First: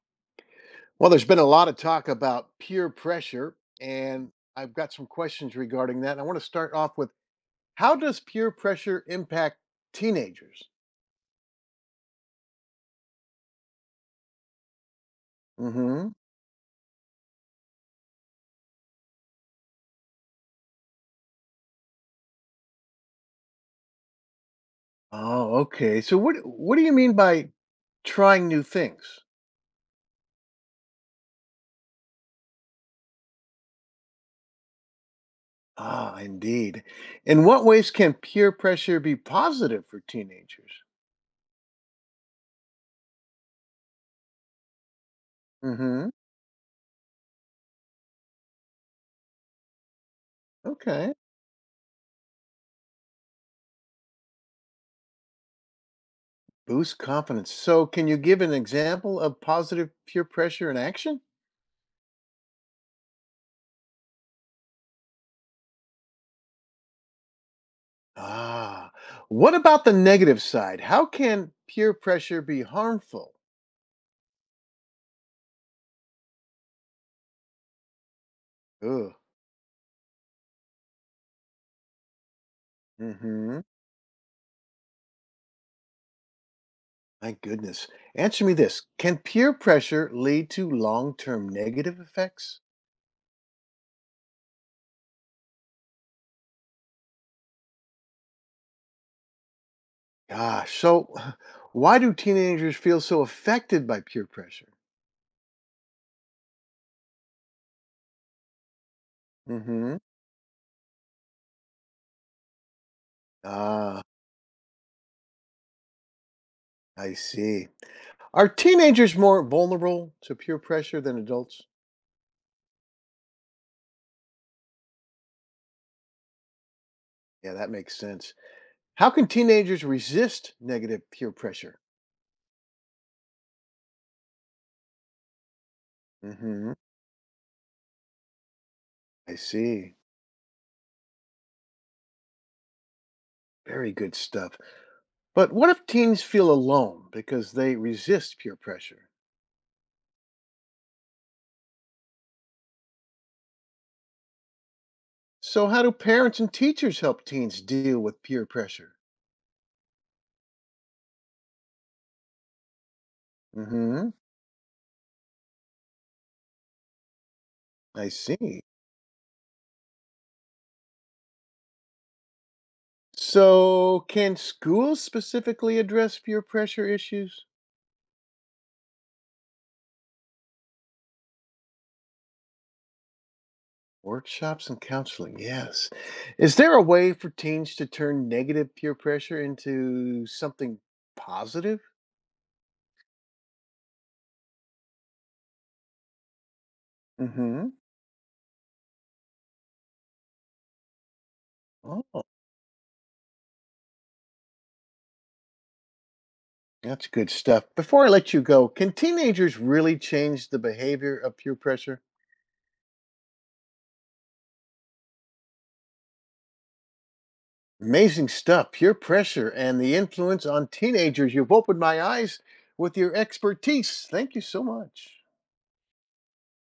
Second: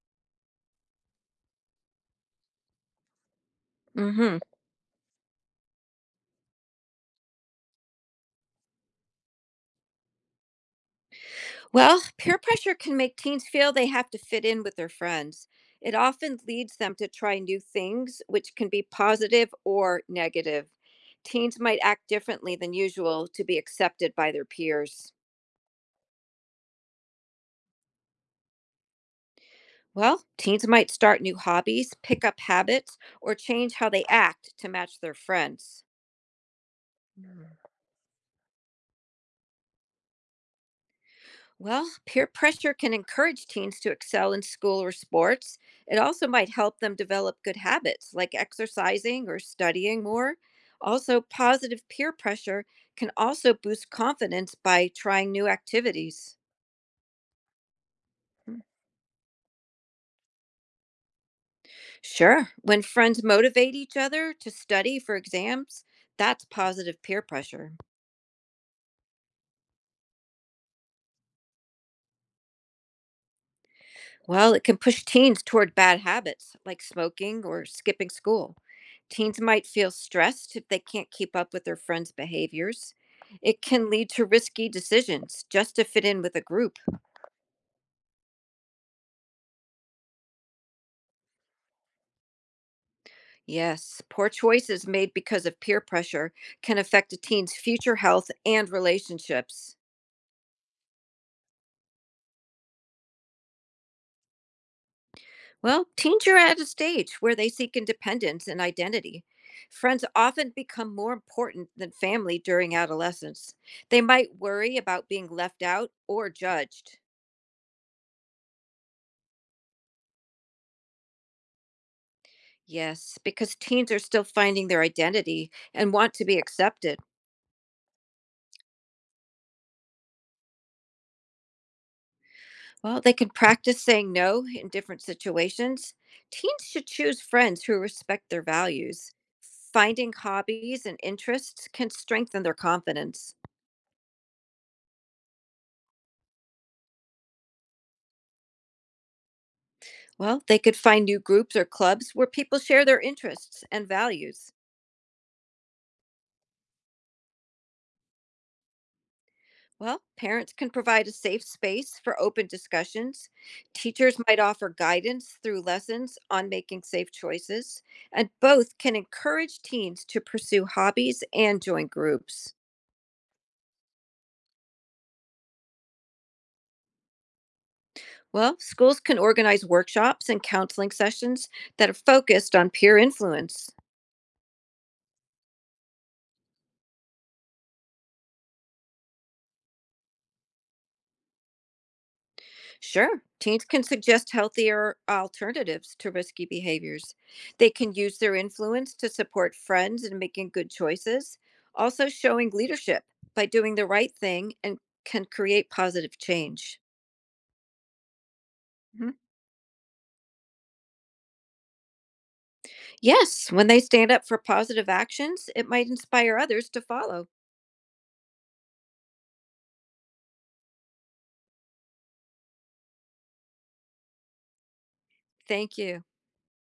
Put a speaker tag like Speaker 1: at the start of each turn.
Speaker 1: Well, there's been a lot of talk about peer pressure, and
Speaker 2: hmm
Speaker 1: I've got some questions regarding that. I want to start off with, how does peer pressure impact teenagers?
Speaker 2: Well, peer pressure can make teens feel they have to fit in with their friends. It
Speaker 1: Hmm.
Speaker 2: often leads them to try new things, which can be positive or negative. Teens might act differently than usual to be accepted by their peers.
Speaker 1: Oh, okay. So what do you mean by trying new things?
Speaker 2: Well, teens might start new hobbies, pick up habits, or change how they act to match their friends.
Speaker 1: Ah, indeed. In what ways can peer pressure be positive for teenagers?
Speaker 2: Well, peer pressure can encourage teens to excel in school or sports. It
Speaker 1: Hmm.
Speaker 2: also might help them develop good habits like exercising or studying more.
Speaker 1: Okay.
Speaker 2: Also, positive peer pressure can also boost confidence by trying new activities.
Speaker 1: Boost confidence. So can you give an
Speaker 2: Mm.
Speaker 1: example of positive peer pressure in action?
Speaker 2: Sure, when friends motivate each other to study for exams, that's positive peer pressure.
Speaker 1: Ah, what about the negative side? How can peer pressure be harmful?
Speaker 2: Well, it can push teens toward bad habits like smoking or skipping school.
Speaker 1: Ugh.
Speaker 2: Teens might feel stressed if they can't keep up with their friends' behaviors.
Speaker 1: Mm-hmm.
Speaker 2: It can lead to risky decisions just to fit in with a group.
Speaker 1: My goodness. Answer me this. Can peer pressure lead to long-term negative effects?
Speaker 2: Yes, poor choices made because of peer pressure can affect a teen's future health and relationships.
Speaker 1: Gosh, so why do teenagers feel so affected by peer pressure?
Speaker 2: Well, teens are at a stage where they seek independence and identity.
Speaker 1: Mm-hmm.
Speaker 2: Friends often become more important than family during adolescence. They
Speaker 1: Ah,
Speaker 2: might worry about being left out or judged.
Speaker 1: I see. Are teenagers more vulnerable to peer pressure than adults?
Speaker 2: Yes, because teens are still finding their identity and want to be accepted.
Speaker 1: Yeah, that makes sense. How can teenagers resist negative peer pressure?
Speaker 2: Well, they can practice saying no in different situations. Teens
Speaker 1: Mm-hmm.
Speaker 2: should choose friends who respect their values.
Speaker 1: I see.
Speaker 2: Finding hobbies and interests can strengthen their confidence.
Speaker 1: Very good stuff. But what if teens feel alone because they resist peer pressure?
Speaker 2: Well, they could find new groups or clubs where people share their interests and values.
Speaker 1: So, how do parents and teachers help teens deal with peer pressure?
Speaker 2: Well, parents can provide a safe space for open discussions.
Speaker 1: Hmm.
Speaker 2: Teachers might offer guidance through lessons on making safe choices,
Speaker 1: I
Speaker 2: and
Speaker 1: see.
Speaker 2: both can encourage teens to pursue hobbies and join groups.
Speaker 1: So, can schools specifically address peer pressure issues?
Speaker 2: Well, schools can organize workshops and counseling sessions that are focused on peer influence.
Speaker 1: Workshops and counseling, yes. Is there a way for teens to turn negative peer pressure into something positive?
Speaker 2: Sure. Teens can suggest healthier alternatives to risky behaviors. They
Speaker 1: Hmm.
Speaker 2: can use their influence to support friends in making good choices, also showing leadership by doing the right thing and can create positive change.
Speaker 1: That's good stuff. Before I let you go, can
Speaker 2: Mhm.
Speaker 1: teenagers really change the behavior of peer pressure?
Speaker 2: Yes, when they stand up for positive actions, it might inspire others to follow.
Speaker 1: Amazing stuff. Peer pressure and the influence on teenagers. You've opened my eyes with your expertise. Thank you so much.
Speaker 2: Thank you.